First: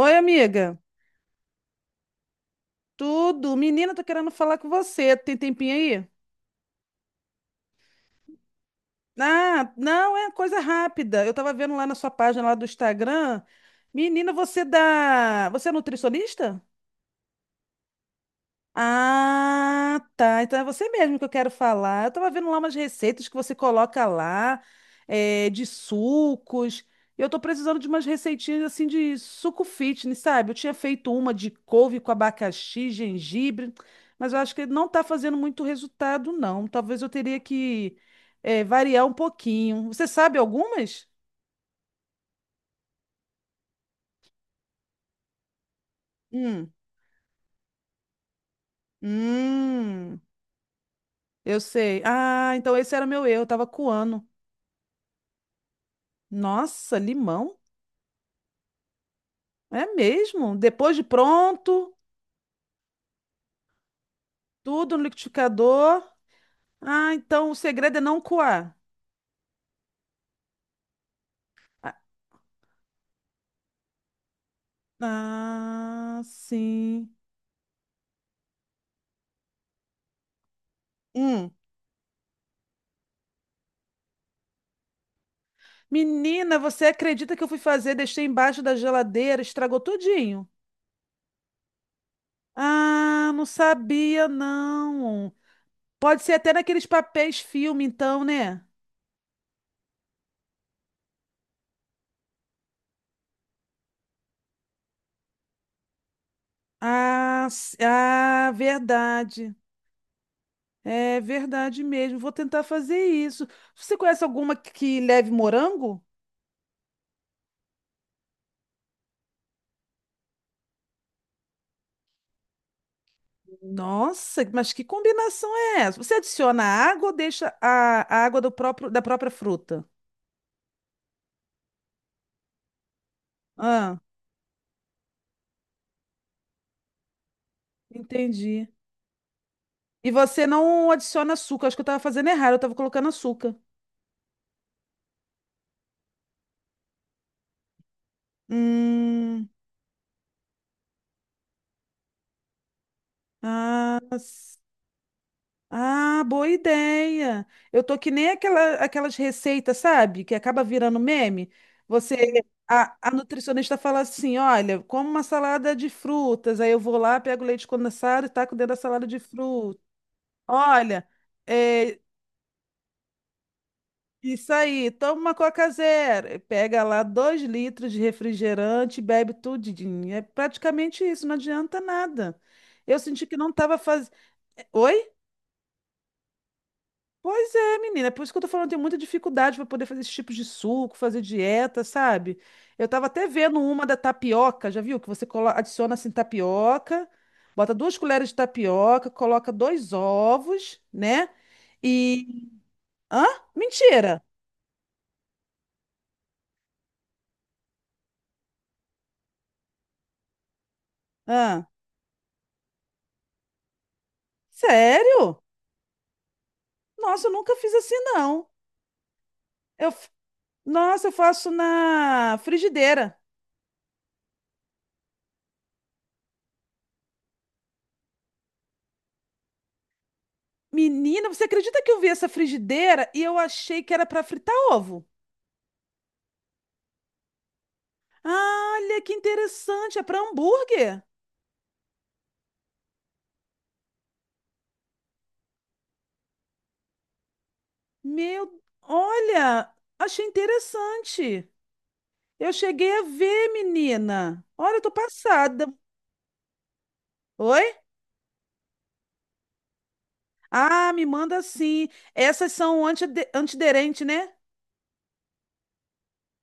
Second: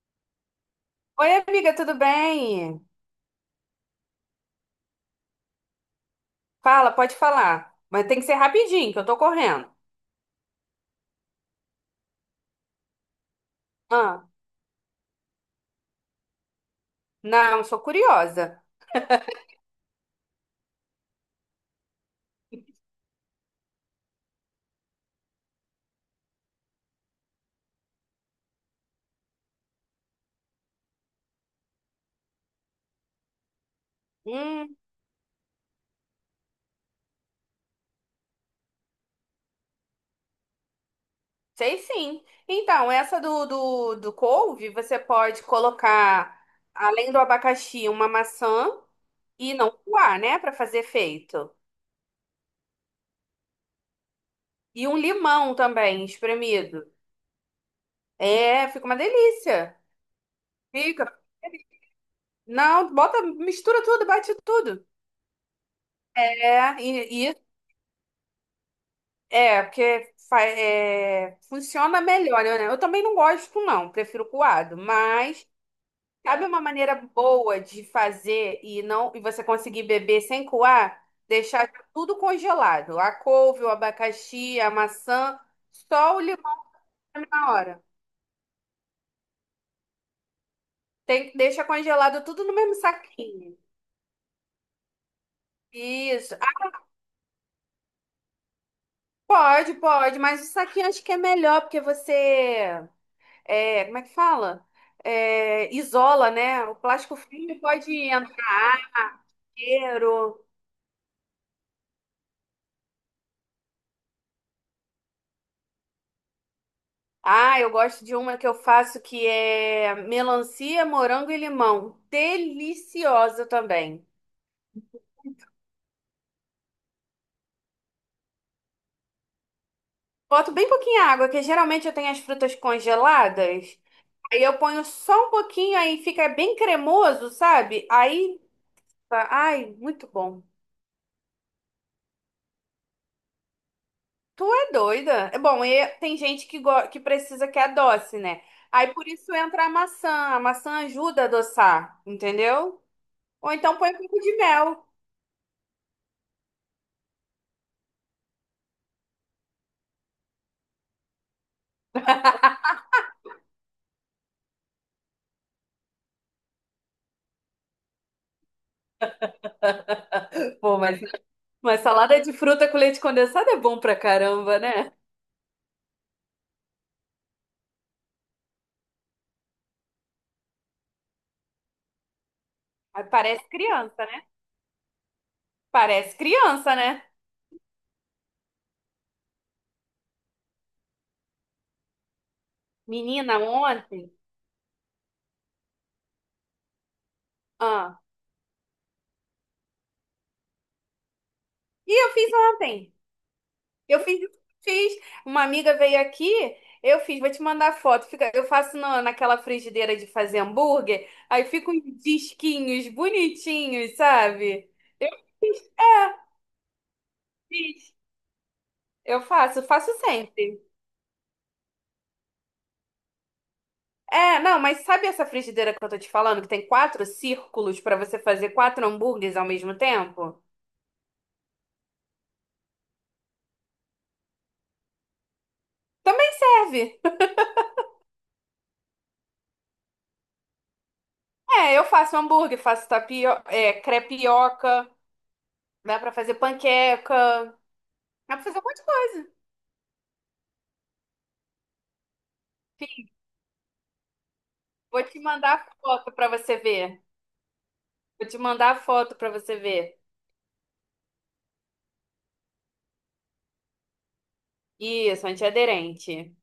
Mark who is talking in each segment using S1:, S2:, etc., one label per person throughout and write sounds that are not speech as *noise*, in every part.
S1: Oi, amiga.
S2: Oi, amiga, tudo bem?
S1: Tudo? Menina, tô querendo falar com você. Tem tempinho aí?
S2: Fala, pode falar. Mas tem que ser rapidinho, que eu tô correndo.
S1: Ah, não, é coisa rápida. Eu tava vendo lá na sua página lá do Instagram.
S2: Ah,
S1: Menina, você dá. Você é nutricionista?
S2: não, sou curiosa.
S1: Ah, tá. Então é você mesmo que eu quero falar. Eu tava vendo lá umas receitas que você coloca lá, de sucos. Eu tô precisando de umas receitinhas assim de suco fitness, sabe? Eu tinha feito uma de couve com abacaxi, gengibre, mas eu acho que
S2: Hum,
S1: não tá fazendo muito resultado, não. Talvez eu teria que, variar um pouquinho. Você sabe algumas?
S2: sei sim. Então, essa do couve, você pode colocar,
S1: Hum.
S2: além do abacaxi, uma maçã e não coar,
S1: Hum.
S2: né? Pra fazer efeito.
S1: Eu sei. Ah, então esse era meu Eu tava coando.
S2: E um limão também, espremido.
S1: Nossa, limão?
S2: É, fica uma delícia.
S1: É mesmo? Depois de
S2: Fica.
S1: pronto,
S2: Não, bota, mistura tudo, bate tudo.
S1: tudo no liquidificador.
S2: É,
S1: Ah,
S2: e,
S1: então o segredo é não coar.
S2: é, porque é,
S1: Ah,
S2: funciona melhor, né? Eu também não gosto, não, prefiro coado, mas
S1: ah,
S2: sabe uma maneira
S1: sim.
S2: boa de fazer e não e você conseguir beber sem coar?
S1: Hum.
S2: Deixar tudo congelado. A couve, o abacaxi, a maçã, só o limão
S1: Menina, você acredita que eu
S2: na
S1: fui
S2: hora.
S1: fazer, deixei embaixo da geladeira, estragou tudinho?
S2: Tem que deixar congelado tudo no mesmo
S1: Ah, não
S2: saquinho.
S1: sabia, não. Pode ser
S2: Isso.
S1: até
S2: Ah,
S1: naqueles papéis filme, então, né?
S2: pode, pode, mas o saquinho acho que é melhor, porque como é que fala? É, isola, né? O plástico filme pode
S1: Ah,
S2: entrar
S1: verdade.
S2: inteiro.
S1: É verdade mesmo. Vou tentar fazer isso. Você conhece alguma que leve morango?
S2: Ah, eu gosto de uma que eu faço que é melancia, morango e limão. Deliciosa também.
S1: Nossa, mas que combinação é essa? Você adiciona água ou deixa a água do próprio, da própria fruta?
S2: Boto bem pouquinho água, que geralmente eu tenho as frutas congeladas.
S1: Ah,
S2: Aí eu ponho só um pouquinho, aí fica bem cremoso, sabe? Aí,
S1: entendi.
S2: tá, ai, muito
S1: E
S2: bom.
S1: você não adiciona açúcar. Acho que eu estava fazendo errado, eu estava colocando açúcar.
S2: Tu é doida? É bom, e tem gente que, que precisa que adoce, né? Aí por isso
S1: Hum,
S2: entra a maçã. A maçã ajuda a adoçar, entendeu? Ou então põe um
S1: ah,
S2: pouco de
S1: s-
S2: mel.
S1: ah, boa ideia. Eu tô que nem aquela, aquelas receitas, sabe? Que acaba virando meme. Você, a nutricionista fala assim: olha, como uma salada de frutas. Aí eu vou lá, pego leite condensado e taco dentro da salada de frutas.
S2: Pô,
S1: Olha,
S2: mas
S1: é,
S2: salada de fruta com leite condensado é bom pra
S1: isso
S2: caramba,
S1: aí,
S2: né?
S1: toma uma Coca Zero, pega lá dois litros de refrigerante e bebe tudinho. É praticamente isso, não adianta nada. Eu
S2: Aí
S1: senti que não
S2: parece
S1: estava
S2: criança,
S1: fazendo.
S2: né?
S1: Oi?
S2: Parece criança, né?
S1: Pois é, menina, é por isso que eu tô falando, eu tenho muita dificuldade para poder fazer esse tipo de suco, fazer dieta, sabe? Eu tava até
S2: Menina,
S1: vendo uma da
S2: ontem.
S1: tapioca, já viu? Que você adiciona assim tapioca, bota duas
S2: Ah,
S1: colheres de tapioca, coloca dois ovos, né?
S2: e eu fiz
S1: E.
S2: ontem.
S1: Hã?
S2: Eu fiz,
S1: Mentira!
S2: fiz. Uma amiga veio aqui, eu fiz, vou te mandar foto. Fica, eu faço naquela frigideira de fazer hambúrguer, aí
S1: Hã?
S2: fica uns disquinhos bonitinhos, sabe? Eu
S1: Sério? Nossa, eu nunca fiz
S2: fiz.
S1: assim, não.
S2: Eu faço,
S1: Eu,
S2: faço
S1: f-
S2: sempre.
S1: nossa, eu faço na frigideira.
S2: É, não, mas sabe essa frigideira que eu tô te falando, que tem quatro círculos pra você fazer quatro hambúrgueres ao mesmo tempo?
S1: Menina, você acredita que eu vi essa frigideira e eu achei que era para fritar ovo?
S2: Também serve.
S1: Ah, olha que interessante, é para hambúrguer.
S2: É, eu faço hambúrguer, faço é, crepioca, dá pra fazer panqueca, dá pra fazer
S1: Meu,
S2: um monte de coisa.
S1: olha, achei interessante. Eu cheguei a ver, menina. Olha, eu tô
S2: Vou te mandar
S1: passada.
S2: foto para você ver.
S1: Oi?
S2: Vou te mandar foto para você ver.
S1: Ah, me manda sim. Essas são antiderente, né?
S2: Isso, antiaderente.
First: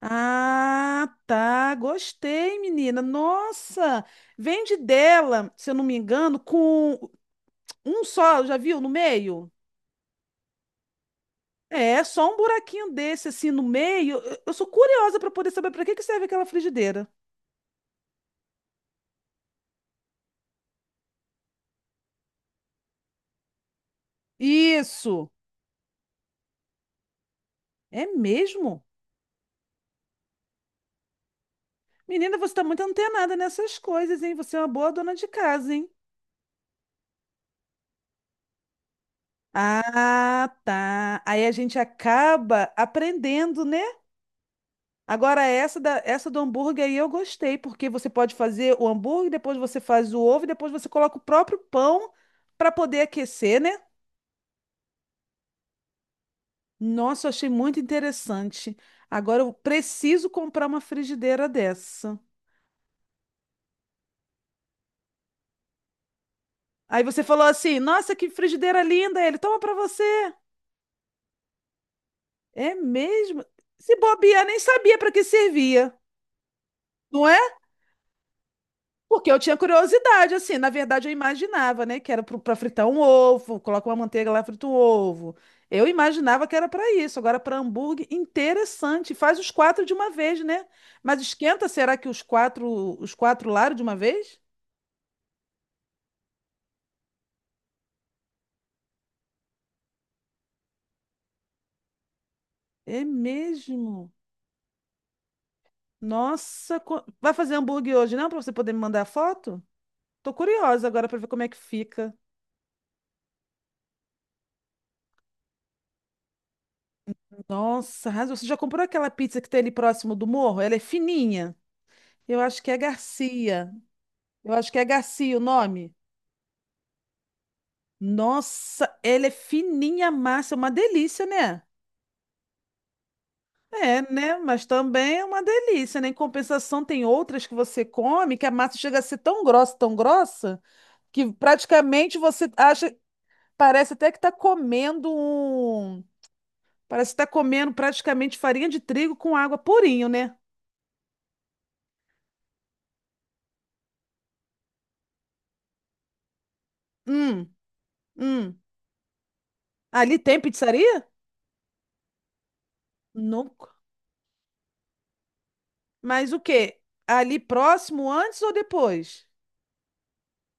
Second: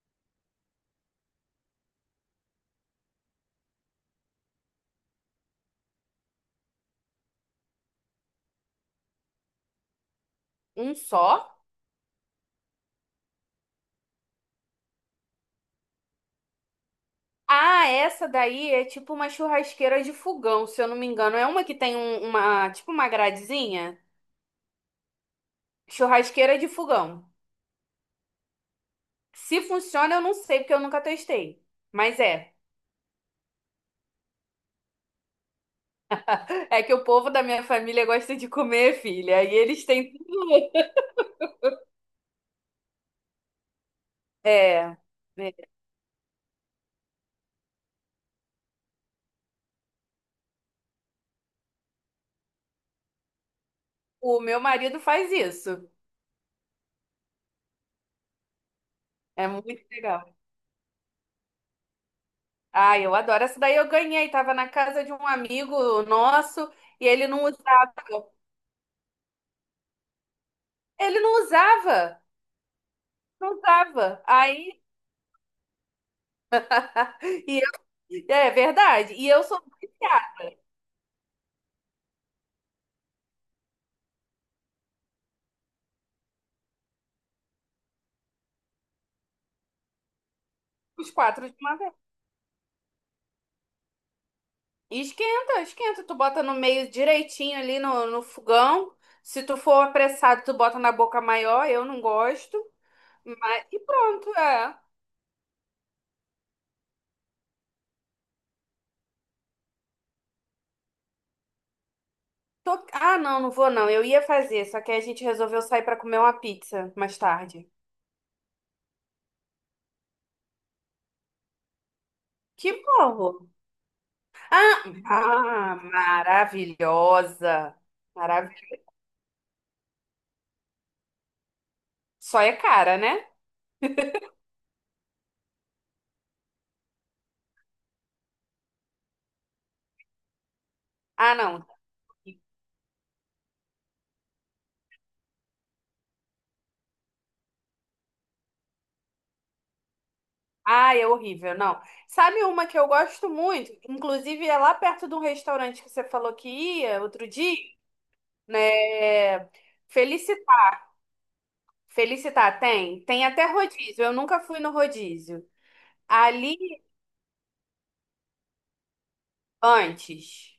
S1: Ah, tá. Gostei, menina. Nossa, vende dela, se eu não me engano, com um só, já viu, no meio?
S2: Um só?
S1: É, só um buraquinho desse assim no meio. Eu sou curiosa para poder saber para que serve aquela frigideira.
S2: Ah, essa daí é tipo uma churrasqueira de fogão, se eu não me engano. É uma que tem uma, tipo uma gradezinha.
S1: Isso.
S2: Churrasqueira de fogão.
S1: É mesmo?
S2: Se funciona, eu não sei, porque eu nunca testei. Mas
S1: Menina,
S2: é.
S1: você tá muito antenada nessas coisas, hein? Você é uma boa dona de casa, hein?
S2: É que o povo da minha família gosta de comer, filha. E eles têm
S1: Ah,
S2: tudo.
S1: tá. Aí a gente acaba aprendendo, né?
S2: É.
S1: Agora,
S2: É.
S1: essa, da, essa do hambúrguer aí eu gostei, porque você pode fazer o hambúrguer, depois você faz o ovo, e depois você coloca o próprio pão para poder aquecer, né?
S2: O meu marido faz isso.
S1: Nossa, eu achei muito interessante. Agora
S2: É
S1: eu
S2: muito
S1: preciso
S2: legal.
S1: comprar uma frigideira dessa.
S2: Ah, eu adoro. Essa daí eu ganhei. Tava na casa de um amigo nosso
S1: Aí
S2: e
S1: você
S2: ele não
S1: falou assim:
S2: usava.
S1: nossa, que frigideira linda! Ele toma para você.
S2: Ele não usava.
S1: É mesmo?
S2: Não
S1: Se
S2: usava.
S1: bobear, nem
S2: Aí,
S1: sabia para que servia,
S2: *laughs*
S1: não é?
S2: e é verdade. E
S1: Porque eu
S2: eu
S1: tinha
S2: sou
S1: curiosidade,
S2: viciada.
S1: assim, na verdade eu imaginava, né, que era pra fritar um ovo, coloca uma manteiga lá, frita um ovo. Eu imaginava que era pra isso. Agora, pra hambúrguer, interessante. Faz os quatro de uma vez, né?
S2: Os
S1: Mas
S2: quatro de
S1: esquenta,
S2: uma vez.
S1: será que os quatro lados de uma vez?
S2: E esquenta, esquenta. Tu bota no meio direitinho ali no fogão. Se tu for apressado, tu bota na boca maior. Eu não gosto.
S1: É
S2: Mas, e
S1: mesmo.
S2: pronto, é.
S1: Nossa, vai fazer hambúrguer hoje, não? Pra você poder me mandar a foto? Tô curiosa agora pra ver como é que fica.
S2: Ah, não, não vou não. Eu ia fazer, só que a gente resolveu sair pra comer uma pizza mais tarde.
S1: Nossa, arrasou. Você já comprou aquela pizza que tem ali próximo do morro? Ela é fininha. Eu acho que
S2: Que
S1: é
S2: bom!
S1: Garcia. Eu acho que é Garcia o
S2: Ah,
S1: nome.
S2: maravilhosa. Maravilhosa.
S1: Nossa, ela é fininha a massa, é uma delícia, né?
S2: Só é cara, né?
S1: É, né? Mas também é uma delícia, né? Em compensação, tem outras que você come que a massa chega a ser tão grossa, que
S2: Ah, não.
S1: praticamente você acha, parece até que tá comendo um, parece que tá comendo praticamente farinha de trigo com água purinho, né?
S2: Ah, é horrível, não. Sabe uma que eu gosto muito? Inclusive, é lá perto de um restaurante que você falou que ia outro
S1: Hum,
S2: dia, né?
S1: hum. Ali tem
S2: Felicitar.
S1: pizzaria?
S2: Felicitar tem? Tem até
S1: Nunca.
S2: rodízio. Eu nunca fui no rodízio.
S1: Mas o
S2: Ali
S1: quê? Ali próximo, antes ou depois?
S2: antes.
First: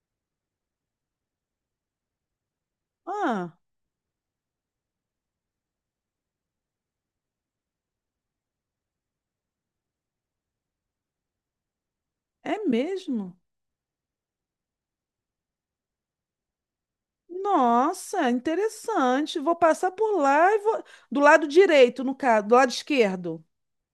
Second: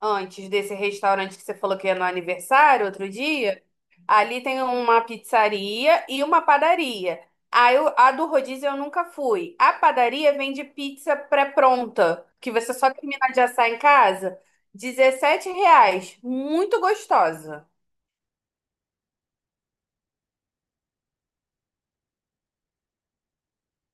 S2: Antes desse restaurante que você falou que ia no aniversário outro
S1: Ah.
S2: dia, ali tem uma pizzaria e uma padaria. A do rodízio eu nunca fui. A padaria vende pizza pré-pronta, que
S1: É
S2: você só termina
S1: mesmo?
S2: de assar em casa, 17 reais, muito gostosa.
S1: Nossa, interessante. Vou passar por lá e vou. Do lado direito, no caso, do lado esquerdo.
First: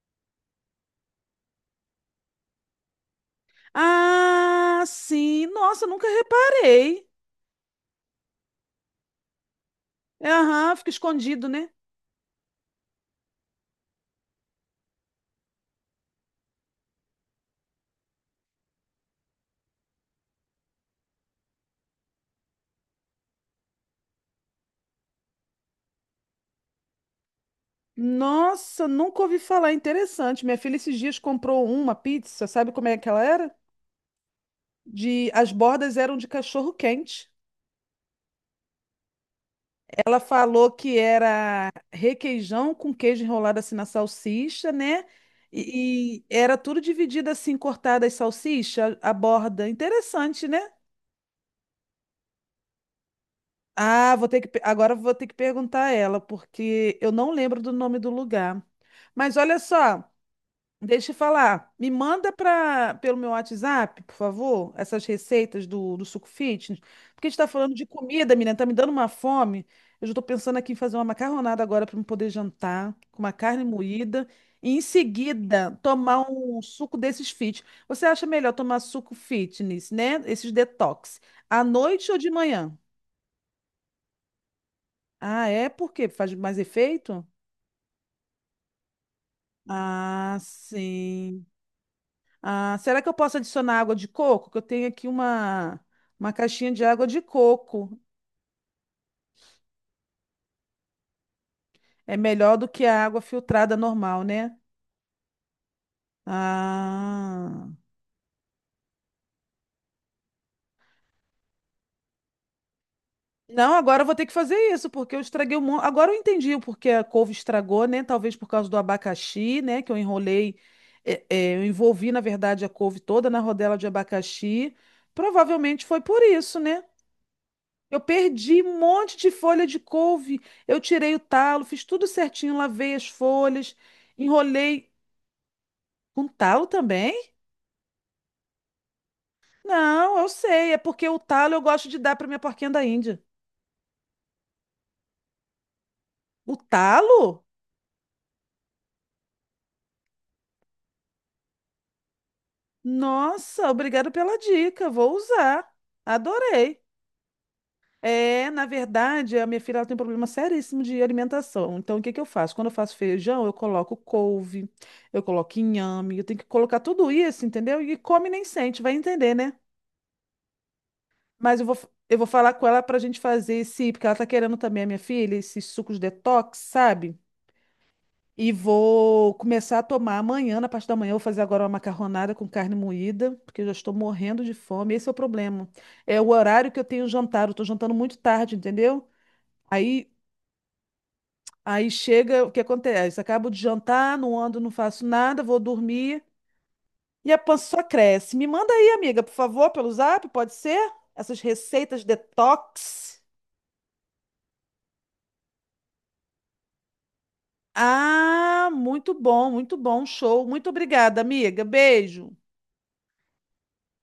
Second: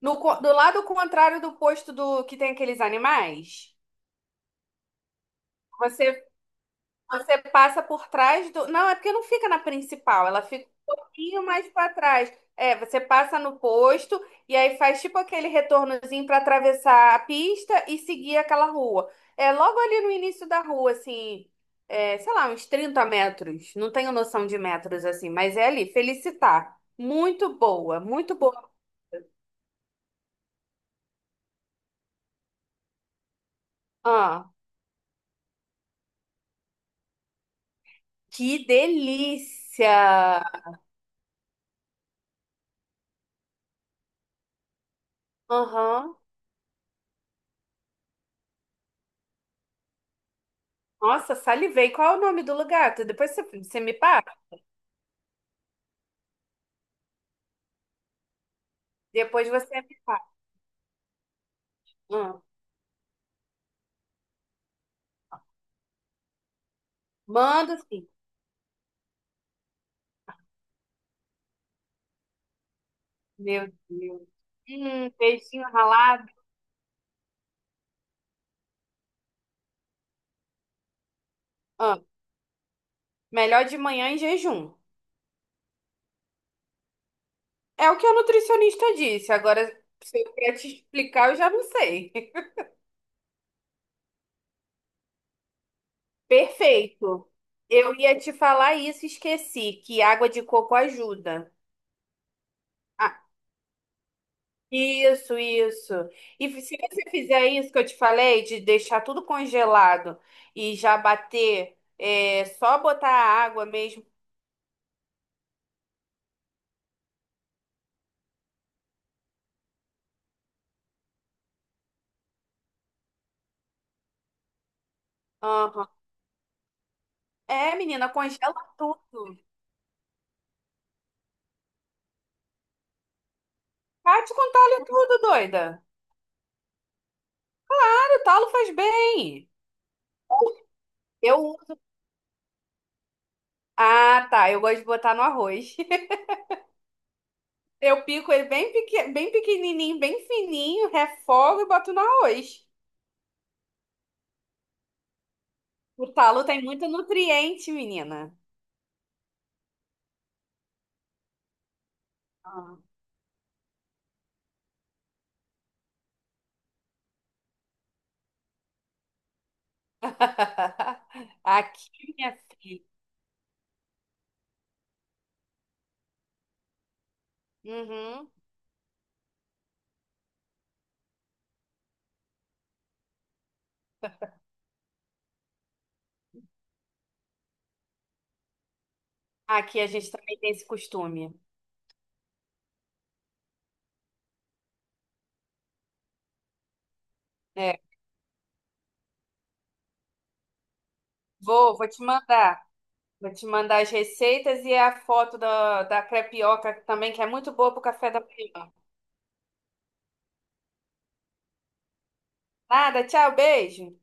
S2: No, co- do lado contrário do posto do que tem aqueles animais,
S1: Ah, sim. Nossa, nunca
S2: você
S1: reparei.
S2: você passa por trás do. Não, é porque não fica na principal,
S1: É,
S2: ela fica
S1: aham, fica
S2: um pouquinho
S1: escondido,
S2: mais
S1: né?
S2: para trás. É, você passa no posto e aí faz tipo aquele retornozinho para atravessar a pista e seguir aquela rua. É logo ali no início da rua, assim, é, sei lá, uns 30 metros. Não tenho noção de metros assim, mas é ali. Felicitar. Muito boa, muito boa.
S1: Nossa, nunca ouvi falar. Interessante. Minha filha esses dias comprou uma pizza, sabe como é que ela era?
S2: Ah,
S1: De... As bordas eram de cachorro quente.
S2: que
S1: Ela
S2: delícia!
S1: falou que era requeijão com queijo enrolado assim na salsicha, né?
S2: Aham.
S1: E era tudo dividido assim, cortada as salsicha, a borda. Interessante, né?
S2: Nossa, salivei. Qual é o nome do lugar? Depois você me
S1: Ah,
S2: passa.
S1: vou ter agora vou ter que perguntar a ela, porque eu não lembro do nome do lugar. Mas
S2: Depois
S1: olha
S2: você me
S1: só.
S2: fala.
S1: Deixa eu falar. Me manda
S2: Ah,
S1: pra, pelo meu WhatsApp, por favor, essas receitas do Suco Fitness. Porque a gente tá falando
S2: manda
S1: de
S2: sim.
S1: comida, menina, tá me dando uma fome. Eu já tô pensando aqui em fazer uma macarronada agora para eu poder jantar, com uma carne
S2: Meu Deus.
S1: moída. E em
S2: Peixinho
S1: seguida,
S2: ralado.
S1: tomar um suco desses fit. Você acha melhor tomar suco fitness, né? Esses detox. À
S2: Ah,
S1: noite ou de manhã?
S2: melhor de manhã em jejum.
S1: Ah, é? Por quê? Faz mais efeito?
S2: É o que a nutricionista disse. Agora, se eu
S1: Ah,
S2: quer te explicar, eu
S1: sim.
S2: já não sei. *laughs*
S1: Ah, será que eu posso adicionar água de coco? Que eu tenho aqui uma caixinha de água de
S2: Perfeito. Eu
S1: coco.
S2: ia te falar isso e esqueci, que água de coco ajuda.
S1: É melhor do que a
S2: Ah,
S1: água filtrada normal, né?
S2: isso, isso. E se você fizer
S1: Ah.
S2: isso que eu te falei, de deixar tudo congelado e já bater, é, só botar a água
S1: Não, agora
S2: mesmo.
S1: eu vou ter que fazer isso, porque eu estraguei um monte. Agora eu entendi o porquê a couve estragou, né? Talvez por causa do abacaxi, né? Que eu enrolei. Eu envolvi, na verdade, a couve toda na rodela de abacaxi. Provavelmente foi por isso, né?
S2: É,
S1: Eu
S2: menina, congela
S1: perdi um monte de
S2: tudo.
S1: folha de couve. Eu tirei o talo, fiz tudo certinho, lavei as folhas,
S2: Vai te contar ali
S1: enrolei
S2: tudo, doida.
S1: com talo também?
S2: O talo faz bem.
S1: Não, eu sei, é porque o
S2: Eu
S1: talo eu
S2: uso.
S1: gosto de dar para minha porquinha da Índia.
S2: Ah, tá. Eu gosto de botar no arroz. *laughs*
S1: O talo?
S2: Eu pico ele bem, bem pequenininho, bem fininho, refogo e boto no arroz.
S1: Nossa, obrigado pela dica, vou usar.
S2: O talo tem
S1: Adorei.
S2: muito nutriente, menina.
S1: É, na verdade, a minha filha ela tem um problema seríssimo de alimentação. Então, o que que eu faço? Quando eu
S2: Ah.
S1: faço feijão, eu coloco couve, eu coloco inhame, eu tenho que colocar tudo isso, entendeu? E come nem sente, vai entender, né?
S2: *laughs*
S1: Mas eu vou,
S2: Aqui,
S1: eu vou
S2: minha
S1: falar com
S2: filha.
S1: ela pra gente fazer esse, porque ela tá querendo também, a minha filha, esses sucos detox, sabe?
S2: Uhum.
S1: E vou começar a tomar amanhã, na parte da manhã, eu vou fazer agora uma macarronada com carne moída, porque eu já estou morrendo de fome. Esse é o problema. É o horário que eu tenho jantar, eu tô jantando muito tarde, entendeu?
S2: Aqui a
S1: Aí,
S2: gente também tem esse costume.
S1: aí chega, o que acontece? Acabo de jantar, não ando, não faço nada, vou dormir e a pança
S2: É.
S1: só cresce. Me manda aí, amiga, por favor, pelo zap, pode ser? Essas
S2: Vou te
S1: receitas
S2: mandar.
S1: detox.
S2: Vou te mandar as receitas e a foto da crepioca também, que é muito boa pro café da manhã.
S1: Ah, muito bom, show. Muito obrigada, amiga. Beijo.
S2: Nada, tchau, beijo.